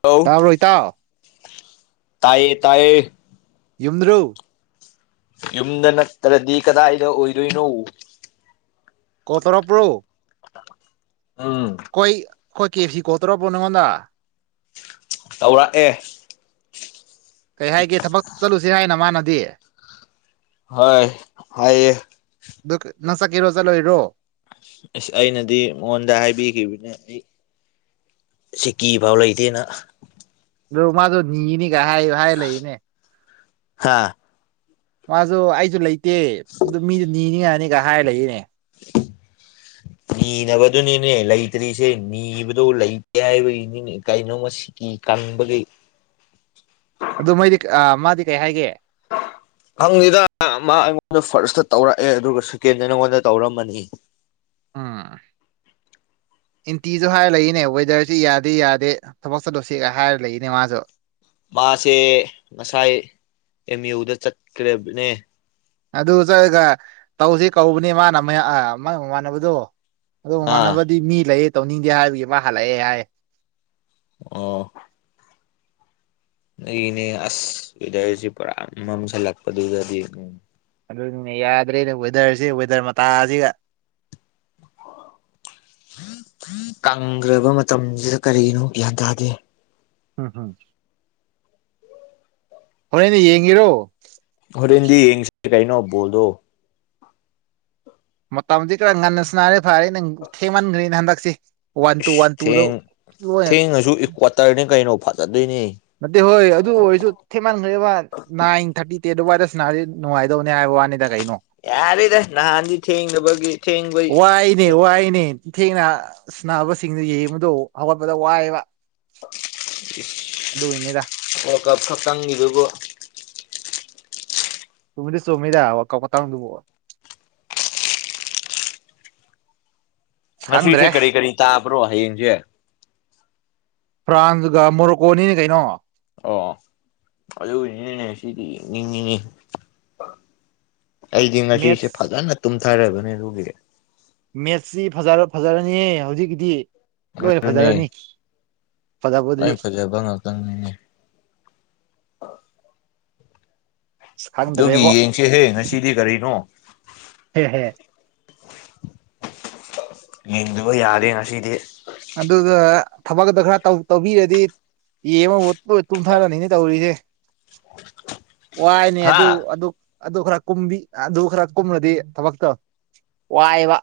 Hello ꯇꯥꯕꯔꯣ ꯏꯇꯥꯥꯎ ꯇꯥꯏꯌꯦ ꯇꯥꯏꯌꯦ ꯌꯨꯝꯗ꯭ꯔꯣ ꯌꯨꯝꯗ ꯅꯠꯇ꯭ꯔꯗꯤ ꯀꯗꯥꯏꯗ ꯑꯣꯏꯗꯣꯏꯅꯣ ꯀꯣꯛ ꯇꯧꯔꯛꯄꯔꯣ ꯎꯝ ꯈꯣꯏ ꯑꯩꯈꯣꯏ ꯀꯦ ꯑꯦꯐ ꯁꯤ ꯀꯣꯜ ꯇꯧꯔꯛꯄ꯭ꯔꯣ ꯅꯪꯉꯣꯟꯗ ꯇꯧꯔꯛꯑꯦ ꯀꯩ ꯍꯥꯏꯒꯦ ꯊꯕꯛ ꯆꯠꯂꯨꯁꯤ ꯍꯥꯏꯅ ꯃꯥꯅꯗꯤ ꯍꯣꯏ ꯍꯥꯏꯌꯦ ꯑꯗꯨ ꯅꯪ ꯆꯠꯀꯦꯔꯣ ꯆꯠꯂꯣꯏꯔꯣ ꯑꯁ ꯑꯩꯅꯗꯤ ꯃꯉꯣꯟꯗ ꯍꯥꯏꯕꯤꯈꯤꯕꯅꯦ ꯑꯩ ꯁꯤꯀꯤꯐꯥꯎ ꯂꯩꯇꯦꯅ ꯑꯗꯨ ꯃꯥꯁꯨꯅꯤꯒꯅꯤ ꯍꯥꯏ ꯍꯥꯏ ꯂꯩꯌꯦꯅꯦ ꯍꯥꯥ ꯃꯥꯁꯨ ꯑꯩꯁꯨ ꯂꯩꯇꯦ ꯑꯗꯨ ꯃꯤꯗꯨ ꯅꯤꯌꯥꯅꯤꯒ ꯍꯥꯏꯔ ꯂꯩꯏꯅꯦ [unintelligible] ꯅꯤꯅꯕꯗꯨꯅꯤꯅꯦ ꯂꯩꯇ꯭ꯔꯤꯁꯦ ꯅꯤꯕꯗꯣ ꯂꯩꯇꯦ ꯍꯥꯏꯕꯒꯤꯅꯤ ꯀꯩꯅꯣ ꯃꯁꯤ ꯀ ꯀꯪꯕꯒꯤ ꯑꯗꯨ ꯃꯣꯏꯗꯤ ꯃꯥꯗꯤ ꯀꯩ ꯍꯥꯏꯒꯦ [unintelligible] ꯍꯪꯗꯦꯗ ꯃꯥ ꯑꯩꯉꯣꯟꯗ ꯐꯥꯔꯁꯇ ꯇꯧꯔꯛꯑꯦ ꯑꯗꯨꯒ ꯁꯦꯀꯦꯟꯗ ꯅꯪꯉꯣꯟꯗ ꯇꯧꯔꯝꯃꯅꯤ ꯎꯝ ꯏꯟꯇꯤꯁꯨ ꯍꯥꯏꯔ ꯂꯩꯌꯦꯅꯦ ꯋꯦꯗꯔꯁꯤ ꯌꯥꯗꯦ ꯌꯥꯗꯦ ꯊꯕꯛ ꯆꯠꯂꯨꯁꯤ ꯍꯥꯏꯔ ꯂꯩꯌꯦꯅꯦ ꯃꯥꯖꯨ ꯃꯥꯁꯦ ꯉꯁꯥꯏ ꯑꯦꯝ ꯌꯨꯗ ꯆꯠꯈ꯭ꯔꯦꯕꯅꯦ ꯑꯗꯨ ꯆꯠꯂꯒ ꯇꯧꯁꯤ ꯀꯧꯕꯅꯦ ꯃꯥꯅ ꯃꯥꯏ ꯃꯃꯥꯟꯅꯕꯗꯨ ꯑꯗꯨ ꯑꯥ ꯃꯃꯥꯟꯅꯕꯗꯤ ꯃꯤ ꯂꯩꯌꯦ ꯇꯧꯅꯤꯡꯗꯦ ꯍꯥꯏꯕꯒꯤ ꯃꯥ ꯍꯜꯂꯛꯑꯦ ꯍꯥꯏꯌꯦ ꯑꯣ ꯂꯩꯌꯦꯅꯦ ꯑꯁ ꯋꯦꯗꯔꯁꯦ ꯄꯨꯔꯥ ꯃꯝꯁꯤꯜꯂꯛꯄꯗꯨꯗꯗꯤ ꯎꯝ ꯑꯗꯨꯅꯤꯅꯦ ꯌꯥꯗ꯭ꯔꯦꯗ ꯋꯦꯗꯔꯁꯤ ꯋꯦꯗꯔ ꯃꯇꯥꯁꯤꯒ ꯀꯪꯈ꯭ꯔꯕ ꯃꯇꯝꯁꯤꯗ ꯀꯔꯤꯒꯤꯅꯣ ꯒ꯭ꯌꯥꯟ ꯇꯥꯗꯦ ꯎꯝ ꯍꯨꯝ ꯍꯣꯔꯦꯟ ꯌꯦꯡꯒꯦꯔꯣ ꯍꯣꯔꯦꯟꯗꯤ ꯌꯦꯡꯁꯤ ꯀꯩꯅꯣ ꯕꯣꯜꯗꯣ ꯃꯇꯝꯁꯤ ꯈꯔ ꯉꯟꯅ ꯁꯅꯥꯔꯦ ꯐꯔꯦ ꯅꯪ ꯊꯦꯡꯃꯟꯈ꯭ꯔꯦꯅ ꯍꯟꯗꯛꯁꯦ ꯋꯥꯟ ꯇꯨ ꯋꯥꯟ ꯇꯨ ꯗꯣ ꯀ꯭ꯋꯥꯇꯔꯅꯦ ꯀꯩꯅꯣ ꯐꯖꯗꯣꯏꯅꯦ ꯅꯠꯇꯦ ꯍꯣꯏ ꯑꯗꯨ ꯑꯣꯏꯔꯁꯨ ꯊꯦꯃꯥꯟꯒ꯭ꯔꯦꯕ ꯅꯥꯏꯟ ꯊꯥꯔꯇꯤ ꯇꯦꯟꯇ ꯑꯗꯨꯋꯥꯏꯗ ꯁꯥꯟꯅꯔꯗꯤ ꯅꯨꯡꯉꯥꯏꯗꯧꯅꯦ ꯍꯥꯏꯕ ꯋꯥꯅꯦ ꯌꯥꯔꯦꯗ ꯅꯅꯥꯥꯟꯗꯤ ꯊꯦꯡꯗꯕꯒꯤ ꯊꯦꯡꯕꯩ ꯅꯦ ꯋꯥꯏꯅꯦ ꯊꯦꯡꯅ ꯁꯥꯅꯕꯁꯤꯡꯗꯨ ꯌꯦꯡꯕꯗ ꯍꯧꯒꯠꯄꯗ ꯋꯥꯏꯌꯦꯕ [unintelligible] ꯑꯗꯨꯒꯤꯅꯤꯗ ꯋꯥꯔ ꯀꯞ ꯈꯛꯇꯪꯒꯤꯗꯨꯕꯨ ꯆꯨꯝꯗꯤ ꯆꯨꯝꯃꯤꯗ ꯋꯥꯜ ꯀꯞ ꯃꯇꯥꯡꯗꯨꯕꯣ꯫ ꯉꯁꯤꯁꯦ ꯈꯪꯗ꯭ꯔꯦ ꯀꯔꯤ ꯀꯔꯤ ꯇꯥꯕ꯭ꯔꯣ ꯍꯌꯦꯡꯁꯦ꯫ ꯐ꯭ꯔꯥꯟꯁꯒ ꯃꯣꯔꯣꯀꯣꯅꯤꯅꯦ ꯀꯩꯅꯣ꯫ ꯑꯗꯨꯅꯦꯅꯦ ꯉꯁꯤꯗꯤ ꯌꯦꯡꯅꯤꯡꯉꯤꯍꯦ꯫ ꯑꯩꯗꯤ ꯉꯁꯤꯁꯦ ꯃꯦꯠꯁ ꯐꯖꯅ ꯇꯨꯝꯊꯔꯕꯅꯦ ꯑꯗꯨꯒꯤ ꯃꯦꯠꯁꯤ ꯐꯖ ꯐꯖꯔꯅꯤ ꯍꯧꯖꯤꯛꯀꯤꯗꯤ ꯂꯣꯏꯅ ꯑꯗꯨꯅꯦ ꯐꯖꯔꯅꯤ꯫ ꯐꯖꯕꯗꯨꯗꯤ [unintelligible] ꯐꯖꯕ ꯉꯥꯛꯇꯅꯤꯅꯦ꯫ [inaudible] ꯑꯁ ꯑꯗꯨꯒꯤ ꯈꯪꯗ꯭ꯔꯦꯕꯣ ꯌꯦꯡꯁꯦꯍꯦ ꯉꯁꯤꯗꯤ ꯀꯔꯤꯅꯣ꯫ [unintelligible] ꯌꯦꯡꯗꯕ ꯌꯥꯗꯦ ꯉꯁꯤꯗꯤ꯫ ꯑꯗꯨꯒ ꯊꯕꯛꯗ ꯈꯔ ꯇꯧꯕꯤꯔꯗꯤ ꯌꯦꯡꯕ ꯍꯧꯔꯛꯄꯒ ꯇꯨꯝꯊꯔꯅꯤꯅꯦ ꯇꯧꯔꯤꯁꯦ ꯋꯥꯏꯅꯦ ꯑꯗꯨ ꯍꯥ ꯑꯗꯨ ꯑꯗꯨ ꯈꯔ ꯀꯨꯝꯕꯤ ꯑꯗꯨ ꯈꯔ ꯀꯨꯝꯅꯗꯤ ꯊꯕꯛꯇ ꯋꯥꯏꯕ꯫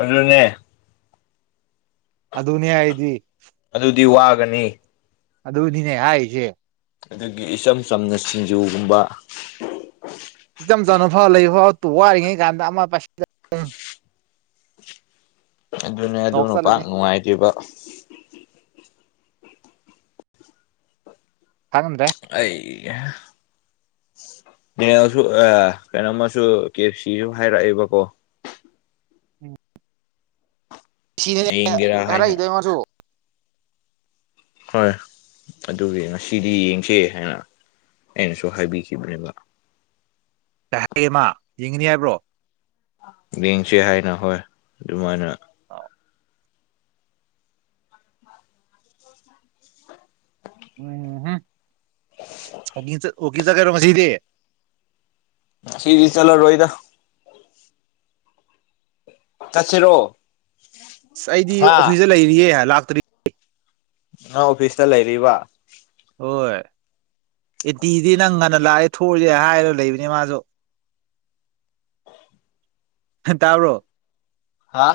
ꯑꯗꯨꯅꯦ꯫ ꯑꯗꯨꯅꯦ ꯍꯥꯏꯗꯤ ꯑꯗꯨꯗꯤ ꯋꯥꯒꯅꯤ꯫ ꯑꯗꯨꯗꯤꯅꯦ ꯍꯥꯏꯔꯤꯖꯦ꯫ ꯑꯗꯒꯤ ꯏꯆꯝ ꯆꯝꯅ ꯁꯤꯡꯖꯨꯒꯨꯝꯕ ꯏꯆꯝ ꯆꯅ ꯐꯥꯎ ꯂꯩ ꯐꯥꯎ ꯇ ꯋꯥꯔꯤꯔꯤꯉꯩ ꯀꯥꯟꯗ ꯑꯃ ꯄꯥꯏꯁꯤꯜꯂꯛꯀꯅꯨ ꯑꯗꯨꯅꯦ ꯑꯗꯨ ꯅꯣꯛ ꯄꯥꯛ ꯆꯠꯂꯅꯤ ꯅꯨꯡꯉꯥꯏꯗꯣꯏꯕ꯫ ꯈꯪꯗ꯭ꯔꯦ꯫ ꯑꯩ [unintelligible] [unintelligible] ꯀꯩꯅꯣꯃꯁꯨ ꯀꯦꯞ ꯁꯤꯁꯨ ꯍꯥꯏꯔꯛꯑꯦꯕꯀꯣ ꯌꯦꯡꯒꯦꯔꯥ ꯍꯥꯏꯅ [unintelligible] ꯃꯁꯨ ꯍꯣꯏ ꯑꯗꯨꯒꯤ ꯉꯁꯤꯗꯤ ꯌꯦꯡꯁꯦ ꯍꯥꯏꯅ ꯑꯩꯅꯁꯨ ꯍꯥꯏꯕꯤꯈꯤꯕꯅꯦꯕ꯫ ꯀꯩ ꯍꯥꯏꯒꯦ ꯃꯥ ꯌꯦꯡꯅꯤ ꯍꯥꯏꯕ꯭ꯔꯣ꯫ ꯌꯦꯡꯁꯤ ꯍꯥꯏꯅ ꯍꯣꯏ ꯑꯗꯨꯃꯥꯏꯅ ꯑꯥꯎ ꯎꯝ ꯍꯨꯝ ꯑꯣ ꯑꯣꯀꯦ ꯆꯠꯀꯗ꯭ꯔꯥ ꯉꯁꯤꯗꯤ꯫ ꯉꯁꯤꯗꯤ ꯆꯠꯂꯔꯣꯢꯗ꯫ ꯆꯠꯁꯤꯔꯣ꯫ ꯑꯁ ꯑꯩꯗꯤ ꯍꯥ ꯑꯣꯐꯤꯁꯇ ꯂꯩꯔꯤꯌꯦ ꯂꯥꯛꯇ꯭ꯔꯤ꯫ ꯅꯪ ꯑꯣꯐꯤꯁꯇ ꯂꯩꯔꯤꯕ ꯍꯣꯏ ꯑꯣꯄꯤꯗꯤ ꯅꯪ ꯉꯟꯅ ꯂꯥꯛꯑꯦ ꯊꯣꯛꯑꯖꯦ ꯍꯥꯏꯔꯒ ꯂꯩꯕꯅꯤ ꯃꯥꯁꯨ꯫ [unintelligible] ꯇꯥꯥꯕꯔꯣ꯫ ꯍꯥ꯫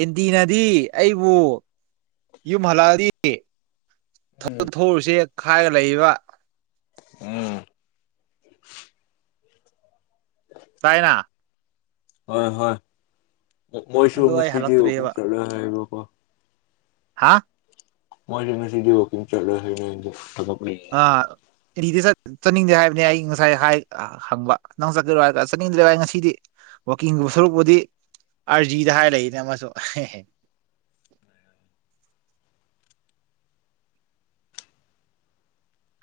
ꯑꯦꯟꯇꯅꯗꯤ ꯑꯩꯕꯨ ꯌꯨꯝ ꯍꯜꯂꯛꯑꯗꯤ ꯎꯝ ꯊꯕꯛ ꯊꯧꯁꯤꯦ ꯈꯥꯏꯔ ꯂꯩꯔꯤꯕꯕ ꯎꯝ [inaudible] ꯆꯥꯏꯅꯥ ꯍꯣꯏ ꯍꯣꯏ ꯃꯣꯏꯁꯨ ꯑꯗꯣ ꯑꯩ ꯉꯁꯤꯗꯤ ꯑꯣꯄꯨꯡ ꯍꯜꯂꯛꯇ꯭ꯔꯦꯕ ꯆꯠꯂꯣꯏ ꯍꯥꯏꯕꯀꯣ ꯍꯥ ꯃꯣꯏ ꯉ ꯁꯤꯗꯤ ꯋꯥꯣꯀꯤꯡ ꯆ ꯍꯥꯏ ꯐ ꯑ ꯏꯗꯤ ꯁꯔ ꯆꯠꯅꯤꯡꯗꯦ ꯍꯥꯏꯕꯅꯤ ꯑꯩ ꯉꯁꯥꯏ ꯍꯥꯏ ꯍꯪꯕ ꯅꯪ ꯆꯠꯀꯦꯔꯣ ꯍꯥꯏꯔ ꯆꯠꯅꯤꯡꯗ꯭ꯔꯦꯒ ꯑꯩ ꯉꯁꯤꯗꯤ ꯋꯥꯋꯀꯤꯡꯒꯨꯝꯕ ꯁꯔꯨꯛꯄꯨꯗꯤ ꯑꯥꯔꯖꯤꯗ ꯍꯥꯏꯔ ꯂꯩꯅꯦ ꯑꯃꯁꯨ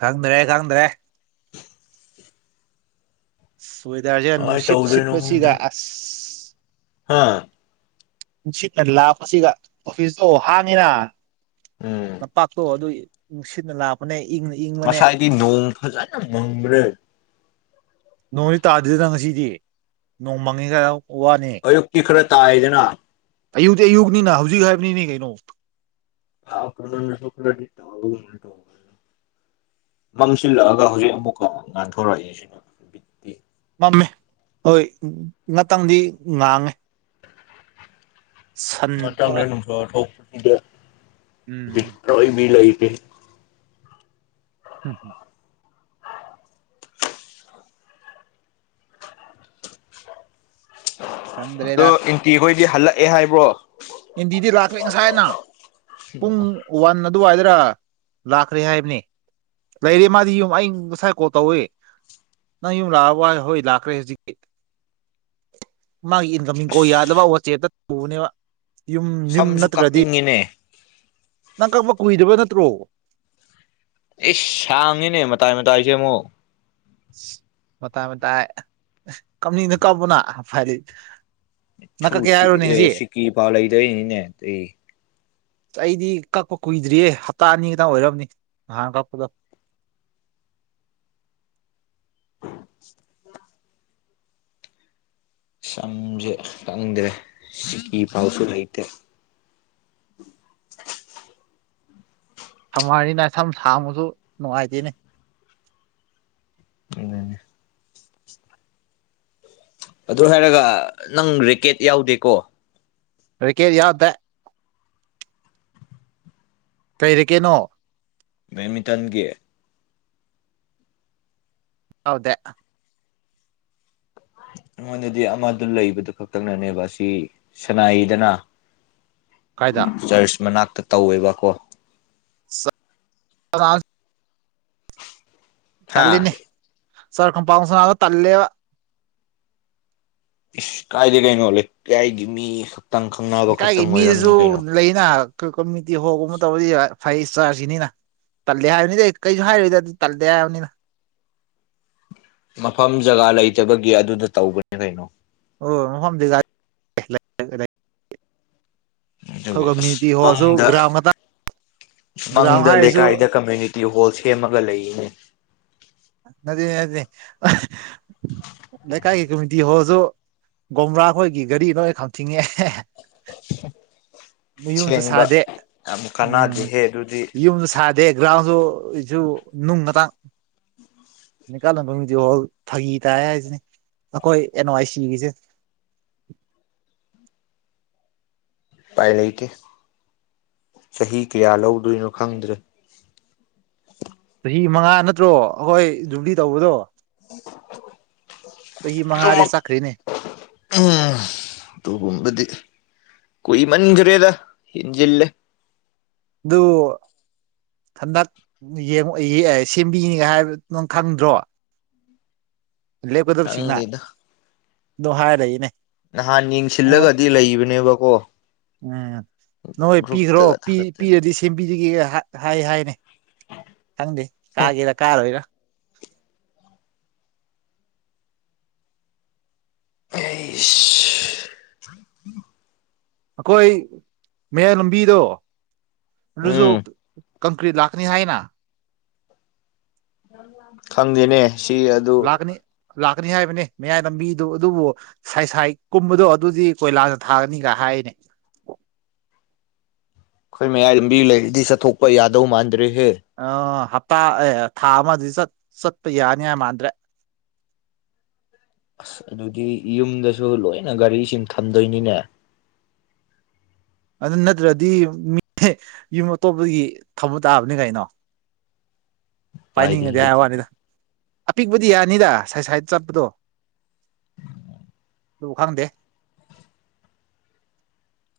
ꯈꯪꯗ꯭ꯔꯦ ꯈꯪꯗ꯭ꯔꯦ ꯁꯣꯏꯗꯥꯔꯁꯦ ꯀꯃꯥꯏ ꯅꯨꯡꯁꯤꯠ ꯇꯧꯗꯣꯏꯅꯣ ꯈꯪꯗꯦ ꯁꯤꯠꯄꯁꯤꯒ ꯑꯁ ꯍꯥ ꯅꯨꯡꯁꯤꯠꯅ ꯂꯥꯛꯄꯁꯤꯒ ꯑꯣꯐꯤꯁꯇꯣ ꯍꯥꯡꯉꯤꯅ ꯎꯝ ꯂꯝꯄꯥꯛꯇꯣ ꯑꯗꯨꯒꯤ ꯏꯪ ꯁꯤꯠꯅ ꯂꯥꯛꯄꯅꯦ ꯏꯪꯅꯤ ꯉꯁꯥꯏꯗꯤ ꯅꯣꯡ ꯐꯖꯅ ꯃꯪꯕ꯭ꯔꯦ ꯅꯣꯡꯗꯤ ꯇꯥꯗꯗꯅ ꯉꯁꯤꯗꯤ ꯅꯣꯡꯃꯥꯡꯉꯤ ꯀ ꯋꯥꯅꯤ ꯑꯌꯨꯛꯇꯤ ꯈꯔ ꯇꯥꯏꯗꯅ ꯑꯌꯨꯛꯇꯤ ꯑꯌꯨꯛꯅꯤꯅ ꯍꯧꯖꯤꯛ ꯍꯥꯏꯕꯅꯤꯅꯦ ꯀꯩꯅꯣ ꯄꯥꯎ ꯀꯅ ꯁ [inaudible] ꯃꯥꯡꯁꯤꯜꯂꯛꯑꯒ ꯍꯧꯖꯤꯛ ꯑꯃꯨꯛꯀ ꯉꯥꯟꯊꯣꯔꯛꯏꯁꯤꯅ ꯕꯤꯠꯇꯤ ꯃꯝꯃꯦ ꯍꯣꯏ ꯉꯥꯛꯇꯪꯗꯤ ꯉꯥꯡꯉꯦ ꯁꯟ ꯃ ꯇꯪꯗ ꯊꯣꯛꯂꯛꯑꯦ ꯅꯅꯨꯡꯇ ꯊꯧ ꯄꯨꯁꯤꯗꯦ ꯎꯝ ꯕꯤꯇ꯭ꯔꯣꯏ ꯃꯤ ꯂꯩꯥꯏꯁꯦ ꯍꯝ ꯍꯝ [inaudible] ꯑꯗꯣ ꯈꯪꯗ꯭ꯔꯦꯗ ꯏꯟꯇꯤꯈꯣꯏꯗꯤ ꯍꯜꯂꯛꯑꯦ ꯍꯥꯏꯕ꯭ꯔꯣ ꯑꯦꯟꯗꯤꯗꯤ ꯂꯥꯛꯈ꯭ꯔꯦ ꯉꯁꯥꯏꯅ ꯄꯨꯡ ꯋꯥꯟ ꯑꯗꯨꯋꯥꯏꯗꯔꯥ ꯂꯥꯛꯈ꯭ꯔꯦ ꯍꯥꯏꯕꯅꯤ ꯂꯩꯔꯤ ꯃꯥꯗꯤ ꯌꯨꯝ ꯑ ꯁꯥꯏꯀꯣ ꯇꯧꯏꯤ ꯅꯪ ꯂꯥꯎꯕ ꯍꯣꯏ ꯂꯥꯛꯈ꯭ꯔꯦ ꯍꯧꯖꯤꯛꯇꯤ ꯃꯥꯒꯤ ꯏꯟꯀꯝ ꯏꯡꯀꯣ ꯌꯥꯗꯕ ꯋꯥꯆꯦꯇ ꯇꯅꯦꯕ ꯌꯨꯝ ꯌꯨꯝ ꯁꯝꯁꯨ ꯅꯠꯇ꯭ꯔꯗꯤ ꯀꯛꯅꯤꯡꯉꯤꯅꯦ ꯅꯪ ꯀꯛꯄ ꯀꯨꯏꯗꯕ ꯅꯠꯇ꯭ꯔꯣ ꯑꯦ ꯁꯥꯡꯉꯤꯅꯦ ꯃꯇꯥꯏ ꯃꯇꯥꯏꯁꯦ ꯑꯃꯨꯛ ꯃꯇꯥꯏ ꯃꯇꯥꯏ ꯀꯝꯅꯤꯡꯅ ꯀꯕꯅ ꯐꯗꯤ ꯅꯥꯀꯛ ꯀ ꯍꯥꯏꯔꯣ ꯅꯤꯡꯁꯤ ꯀꯤ ꯄꯥ ꯂꯩꯗꯣꯏꯔꯤꯅꯤꯅꯦ ꯑꯇꯩ ꯑꯩꯗꯤ ꯀꯛꯄ ꯀꯨꯏꯗ꯭ꯔꯤꯌꯦ ꯍꯞꯇꯥ ꯑꯅꯤ ꯈꯛꯇꯪ ꯑꯣꯏꯔꯝꯅꯤ ꯅꯍꯥꯟ ꯀꯛꯄꯗ [unintelligible] ꯁꯝꯁꯦ ꯈꯪꯗ꯭ꯔꯦ ꯁꯤꯀꯤ ꯄꯥꯎꯁꯨ ꯂꯩꯇꯦ ꯁꯝꯅꯔꯤꯅ ꯁꯝ ꯁꯥꯡꯕꯁꯨ ꯅꯨꯡꯉꯥꯏꯇꯦꯅꯦ ꯎꯅꯦ [inaudible] ꯑꯗꯨ ꯍꯥꯏꯔꯒ ꯅꯪ ꯔꯦꯀꯦꯠ ꯌꯥꯎꯗꯦꯀꯣ ꯔꯦꯀꯦꯠ ꯌꯥꯎꯗꯦ ꯀꯩ ꯔꯦꯀꯦꯠꯅꯣ ꯕꯦꯠ ꯃꯤꯇꯟꯒꯤ ꯍꯥꯎꯗꯦ ꯑꯩꯉꯣꯟꯗꯗꯤ ꯑꯃꯗꯨ ꯂꯩꯕꯗꯨ ꯈꯛꯇꯪꯅꯅꯦꯕ ꯑꯁꯤ ꯁꯅꯥꯏꯗꯅ ꯀꯥꯏꯗ ꯆꯔꯆ ꯃꯅꯥꯛꯇ ꯇꯧꯋꯦꯕꯀꯣ [inaudible] ꯍꯥ ꯇꯜꯂꯤꯅꯦ ꯅꯨꯄꯥ ꯃꯆꯥꯗꯣ ꯇꯟꯂꯦꯕ ꯏꯁ! ꯀꯥꯏꯗꯦ ꯀꯩꯅꯣ ꯂꯩꯀꯥꯏꯗꯤ ꯃꯤ ꯈꯛꯇꯪ ꯈꯪꯅꯕ ꯂꯩꯀꯥꯏꯒꯤ ꯈꯛꯇꯪ ꯑꯣꯏꯔꯝꯅꯤ ꯃꯤꯗꯨꯁꯨ ꯀꯩꯅꯣ꯫ ꯂꯩꯅ ꯀꯃꯨꯅꯤꯇꯤ ꯍꯣꯜꯒꯨꯝꯕ ꯇꯧꯔꯗꯤ ꯐꯥꯏ [inaudible] ꯇꯜꯂꯦ ꯍꯥꯏꯕꯅꯤꯗꯤ ꯑꯩ ꯀꯩꯁꯨ ꯍꯥꯏꯔꯣꯏꯗ ꯑꯗꯨꯗꯤ ꯇꯜꯂꯦ ꯍꯥꯏꯕꯅꯤꯅ꯫ ꯃꯐꯝ ꯖꯒꯥ ꯂꯩꯇꯕꯒꯤ ꯑꯗꯨꯗ ꯇꯧꯕꯅꯦ ꯀꯩꯅꯣ꯫ ꯑꯣ ꯃꯐꯝꯗꯤ [inaudible] ꯑꯗꯨꯒꯤ ꯑꯁ ꯀꯝꯃ꯭ꯌꯨꯅꯤꯇꯤ ꯍꯣꯜꯁꯨ ꯃꯪꯗ ꯒ꯭ꯔꯥꯎꯟ ꯉꯥꯛꯇ ꯒ꯭ꯔꯥꯎꯟ ꯃꯪꯗ ꯍꯥꯏꯔꯁꯨ ꯂꯩꯀꯥꯏꯗ ꯀꯝꯃ꯭ꯌꯨꯅꯤꯇꯤ ꯇꯤꯍꯣꯜ ꯁꯦꯝꯃꯒ ꯂꯩꯌꯦꯅꯦ꯫ ꯅꯗꯦ ꯅꯗꯦ [inaudible] ꯂꯩꯀꯥꯏꯒꯤ ꯀꯝꯃꯨꯅꯤꯇꯤ ꯍꯣꯜꯁꯨ ꯒꯣꯕ꯭ꯔꯥ ꯈꯈꯣꯏꯒꯤ ꯒꯥꯔꯤ ꯅꯣꯏ ꯈꯝ ꯊꯤꯡꯉꯦ ꯍꯦ ꯍꯦ꯫ [unintelligible] ꯃꯌꯨꯝꯁꯨ ꯁꯦꯡꯕ ꯁꯥꯗꯦ ꯌꯥꯝ ꯎꯝ ꯀꯥꯟꯅꯗꯦꯍꯦ ꯑꯗꯨꯗꯤ ꯌꯨꯝꯁꯨ ꯁꯥꯗꯦ꯫ ꯒ꯭ꯔꯥꯎꯁꯨ ꯑꯩꯁꯨ ꯅꯨꯡ ꯉꯥꯛꯇ꯫ ꯅꯤꯀꯥꯜꯐꯝꯒꯤꯗꯤ ꯍꯣꯜ ꯐꯥꯒꯤ ꯇꯥꯏ ꯍꯥꯏꯁꯤꯅꯦ ꯑꯩꯈꯣꯏ ꯑꯦꯟꯋꯥꯥꯏ ꯁꯤꯈꯤꯁꯦ꯫ ꯎꯄꯥꯏ ꯂꯩꯇꯦ ꯆꯍꯤ ꯀꯌꯥ ꯂꯧꯗꯣꯏꯅꯣ ꯈꯪꯗ꯭ꯔꯦ꯫ ꯆꯍꯤ ꯃꯉꯥ ꯅꯠꯇ꯭ꯔꯣ ꯑꯩꯈꯣꯏ ꯖꯨꯕ꯭ꯂꯤ ꯇꯧꯕꯗꯣ꯫ [inaudible] ꯆꯍꯤ ꯃꯉꯥꯥꯗꯤ ꯑꯗꯨꯃꯛ ꯆꯠꯈ꯭ꯔꯦꯅꯦ꯫ ꯎꯝ ꯇꯨꯒꯨꯝꯕꯗꯤ꯫ ꯀꯨꯏ ꯃꯟꯒ꯭ꯔꯦꯗ ꯏꯟꯖꯤꯜꯂꯦ꯫ ꯗꯨ꯫ ꯍꯟꯗꯛ ꯁꯦꯝꯕꯤꯅꯤ ꯍꯥꯏꯕꯗ ꯈꯪꯗ꯭ꯔꯣ ꯂꯦꯞꯀꯗꯕꯁꯤꯡꯅ ꯈꯪꯗꯦꯗ ꯑꯗꯨꯝ ꯍꯥꯏꯔ ꯂꯥꯏꯅꯦ꯫ ꯅꯍꯥꯟ ꯌꯦꯡꯁꯤꯜꯂꯒꯗꯤ ꯂꯩꯕꯅꯦꯕꯀꯣ꯫ ꯎꯝ ꯅꯣꯏ ꯄꯤꯒ꯭ꯔꯣ ꯒ꯭ꯔꯨꯞꯇꯒ ꯄꯤ ꯊꯥꯒꯠꯇꯅ ꯄꯤꯔꯗꯤ ꯕꯤꯔꯒꯦ ꯍꯥꯏ ꯍꯥꯏꯅꯦ ꯈꯪꯗꯦ ꯀꯥꯒꯦꯔ ꯀꯥꯔꯣꯏꯔꯥ ꯇꯩꯁ꯫ ꯑꯈꯣꯏ ꯃꯌꯥꯏ ꯂꯝꯕꯤꯗꯣ ꯑꯗꯨꯁꯨ ꯎꯝ ꯀꯪꯀ꯭ꯔꯤꯠ ꯂꯥꯛꯀꯅꯤ ꯍꯥꯏꯅ꯫ ꯈꯪꯗꯦꯅꯦ꯫ ꯁꯤ ꯑꯗꯨ ꯂꯥꯛꯀꯅꯤ ꯂꯥꯛꯀꯅꯤ ꯍꯥꯏꯕꯅꯤ ꯃꯌꯥꯏ ꯂꯝꯕꯤꯗꯨ ꯑꯗꯨꯕꯨ ꯁꯥꯏꯁꯥꯏ ꯀꯨꯝꯕꯗꯣ ꯑꯗꯨꯗꯤ ꯀꯣꯏꯂꯥꯁꯅ ꯊꯥꯒꯅꯤꯒ ꯍꯥꯏꯅꯦ꯫ ꯑꯈꯣꯏ ꯃꯌꯥꯏ ꯂꯝꯕꯤ ꯂꯩꯔꯤꯗꯤ ꯆꯠꯊꯣꯛꯄ ꯌꯥꯗꯧ ꯃꯥꯟꯗ꯭ꯔꯦꯍꯦ꯫ ꯑ ꯍꯞꯇꯥ ꯑꯦ ꯊꯥ ꯑꯃꯗꯤ ꯆ ꯆꯠꯄ ꯌꯥꯅꯤ ꯍꯥꯏ ꯃꯥꯟꯗ꯭ꯔꯦ꯫ ꯑꯁ ꯑꯗꯨꯗꯤ ꯌꯨꯝꯗꯁꯨ ꯂꯣꯏꯅ ꯒꯥꯔꯤꯁꯤꯡ ꯊꯝꯗꯣꯏꯅꯤꯅꯦ꯫ ꯑꯗꯨ ꯅꯠꯇ꯭ꯔꯗꯤ ꯃꯤ ꯌꯨꯝ ꯑꯇꯣꯞꯄꯗꯒꯤ ꯊꯝꯕ ꯇꯥꯕꯅꯤ ꯀꯩꯅꯣ꯫ [inaudible] ꯎꯄꯥꯏꯗꯤ ꯄꯥꯏꯅꯤꯡꯉꯗꯤ ꯍꯥꯏ ꯂꯩꯇꯦꯅꯦ ꯋꯥꯅꯤꯗ ꯑꯄꯤꯛꯄꯗꯤ ꯌꯥꯅꯤꯗ ꯁꯥꯏꯠ ꯁꯥꯏꯗ ꯆꯠꯄꯗꯣ꯫ ꯗꯨ ꯈꯪꯗꯦ꯫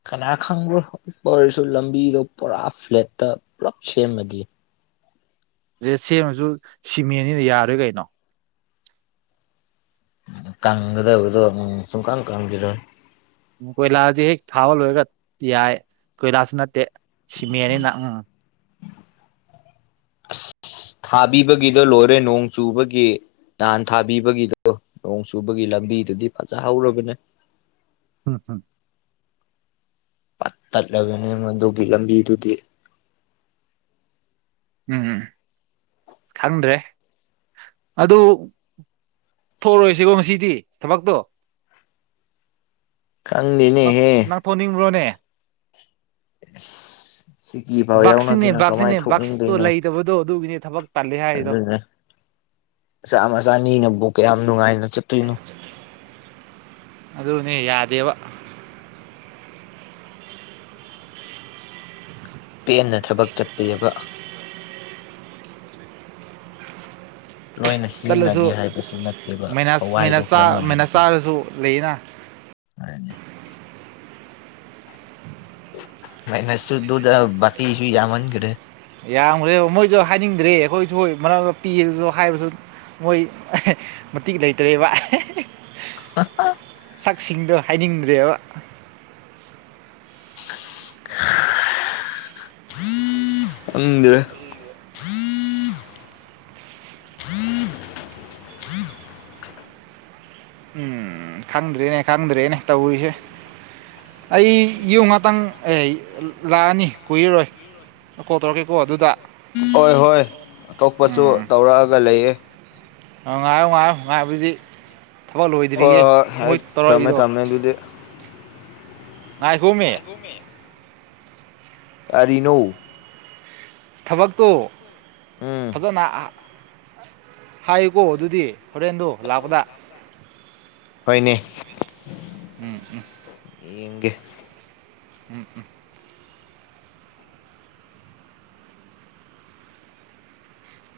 ꯀꯅꯥ ꯈꯪꯕ꯭ꯔꯣ ꯈ ꯑꯣꯏꯔꯁꯨ ꯂꯝꯕꯤꯗꯣ ꯄꯨꯔꯥ ꯐ꯭ꯂꯦꯠꯇ ꯄꯨꯂꯞ ꯁꯦꯝꯃꯗꯤ꯫ ꯔꯦ ꯁꯦꯝꯃꯁꯨ ꯁꯤꯃꯦꯟꯅꯤꯅ ꯌꯥꯔꯣꯏ ꯀꯩꯅꯣ꯫ ꯀꯪꯒꯗꯕꯗꯣ ꯑꯃ ꯁꯨꯡꯀꯪ ꯀꯪꯒꯤꯗꯕꯅꯤ꯫ ꯎ ꯀꯣꯏꯂꯥꯁꯥꯁ ꯍꯦꯛ ꯊꯥꯕ ꯂꯣꯏꯔꯒ ꯌꯥꯏ ꯀꯣꯏꯂꯥꯁꯁꯨ ꯅꯠꯇꯦ ꯁꯤꯃꯦꯦꯟꯅꯤꯅ ꯎꯝ ꯊꯥꯕꯤꯕꯒꯤꯗꯣ ꯂꯣꯏꯔꯦ ꯅꯣꯡ ꯆꯨꯕꯒꯤ꯫ ꯅꯍꯥꯟ ꯊꯥꯕꯤꯕꯒꯤꯗꯣ ꯅꯣꯡ ꯆꯨꯕꯒꯤ ꯂꯝꯕꯤꯗꯨꯗꯤ ꯐꯖꯍꯔꯕꯅꯦ꯫ ꯎꯝ ꯊꯝ [inaudible] ꯄꯠ ꯇꯠꯂꯕꯅꯦ ꯃꯗꯨꯒꯤ ꯂꯝꯕꯤꯗꯨꯗꯤ꯫ ꯎꯝ ꯎꯝ ꯈꯪꯗ꯭ꯔꯦ ꯑꯗꯨ ꯊꯣꯛꯔꯣꯏꯁꯤꯀꯣ ꯉꯁꯤꯗꯤ ꯊꯕꯛꯇꯣ꯫ ꯈꯪꯗꯦꯅꯦꯍꯦ ꯅꯪ ꯊꯣꯛꯅꯤꯡꯕ꯭ꯔꯣꯅꯦ꯫ ꯁꯤꯀꯤ ꯐꯥꯎ ꯕꯛꯁꯤꯅꯦ ꯌꯥꯎꯅꯗꯅ ꯕꯥꯛꯁꯤꯅꯦ ꯀꯃꯥꯏꯅ ꯕꯁꯇꯣ ꯂꯩꯇꯕꯗꯣ ꯑꯗꯨꯒꯤꯅꯦ ꯊꯕꯛ ꯇꯜꯂꯦ ꯍꯥꯏꯔꯤꯗꯣ ꯑꯗꯨꯅꯦ ꯃꯆꯥ ꯃꯆꯥꯅꯤꯅꯕꯨ ꯀꯌꯥꯝ ꯅꯨꯡꯉꯥꯏꯅ ꯆꯠꯇꯣꯏꯅꯣ꯫ ꯑꯗꯨꯅꯦ ꯌꯥꯗꯦꯕ꯫ ꯄꯦꯟꯅ ꯊꯕꯛ ꯆꯠꯄꯤꯕ ꯂꯣꯏꯅ ꯆꯠꯂꯁꯨ ꯁꯤꯖꯤꯟꯅꯒꯦ ꯍꯥꯏꯕꯁꯨ ꯅꯠꯇꯦꯕ ꯊꯋꯥꯏꯗꯣ ꯈꯔ ꯃꯅꯥꯁ ꯆꯥꯔꯁꯨ ꯂꯩꯌꯦꯅ ꯍꯥꯏꯅꯦ꯫ ꯃꯥꯏꯅꯁꯁꯨꯗ ꯀꯤ ꯏꯁꯨ ꯌꯥꯃꯅꯤ ꯀꯔꯦ꯫ ꯌꯥꯝꯈ꯭ꯔꯦꯕ ꯃꯣꯏꯁꯨ ꯍꯥꯏꯅꯤꯡꯗ꯭ꯔꯦ ꯑꯩꯈꯣꯏ ꯏꯁꯨ ꯃꯔꯛꯛꯇ ꯄꯤꯕꯗꯁꯨ ꯍꯥꯏꯕꯁꯨ ꯃꯣꯏ ꯃꯇꯤꯛ ꯂꯩꯇ꯭ꯔꯦꯕ [unintelligible] ꯁꯛꯁꯤꯡꯗꯣ ꯍꯥꯏꯅꯤꯡꯗ꯭ꯔꯦꯕ꯫ ꯈꯪꯗꯔꯦ꯫ ꯎꯝ ꯈꯪꯗ꯭ꯔꯦꯅꯦ ꯈꯪꯗ꯭ꯔꯦꯅꯦ ꯇꯧꯔꯤꯁꯦ ꯑꯩ ꯌꯨꯝ ꯉꯥꯛꯇꯪ ꯂꯥꯛꯑꯅꯤ ꯀꯨꯏꯔꯔꯣꯏ ꯀꯣ ꯇꯧꯔꯛꯀꯦꯀꯣ ꯑꯗꯨꯗ ꯍꯣꯏ ꯍꯣꯏ ꯑꯇꯣꯞꯄꯁꯨ ꯇꯧꯔꯛꯑꯒ ꯂꯩꯌꯦ ꯉꯥꯏꯣ ꯉꯥꯏꯔꯣ ꯉꯥꯏꯕꯨꯗꯤ ꯊꯕꯛ ꯂꯣꯏꯗ꯭ꯔꯤꯌꯦ ꯃꯣꯏ ꯇꯧꯔꯛꯏꯗꯣ ꯃꯗꯨꯗ ꯉꯥꯏꯈꯣꯃꯤ ꯀꯔꯤꯅꫭ ꯊꯕꯛꯇꯣ ꯎꯝ ꯐꯖꯅ ꯍꯥꯏꯌꯨꯀꯣ ꯑꯗꯨꯗꯤ ꯍꯣꯔꯦꯟꯗꯣ ꯂꯥꯛꯄꯗ ꯍꯣꯏꯅꯦ ꯎꯝ ꯎꯝ ꯌꯦꯡꯒꯦ ꯎꯝ ꯎꯝ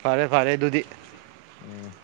ꯐꯔꯦ ꯐꯔꯦ ꯑꯗꯨꯗꯤ ꯎꯝ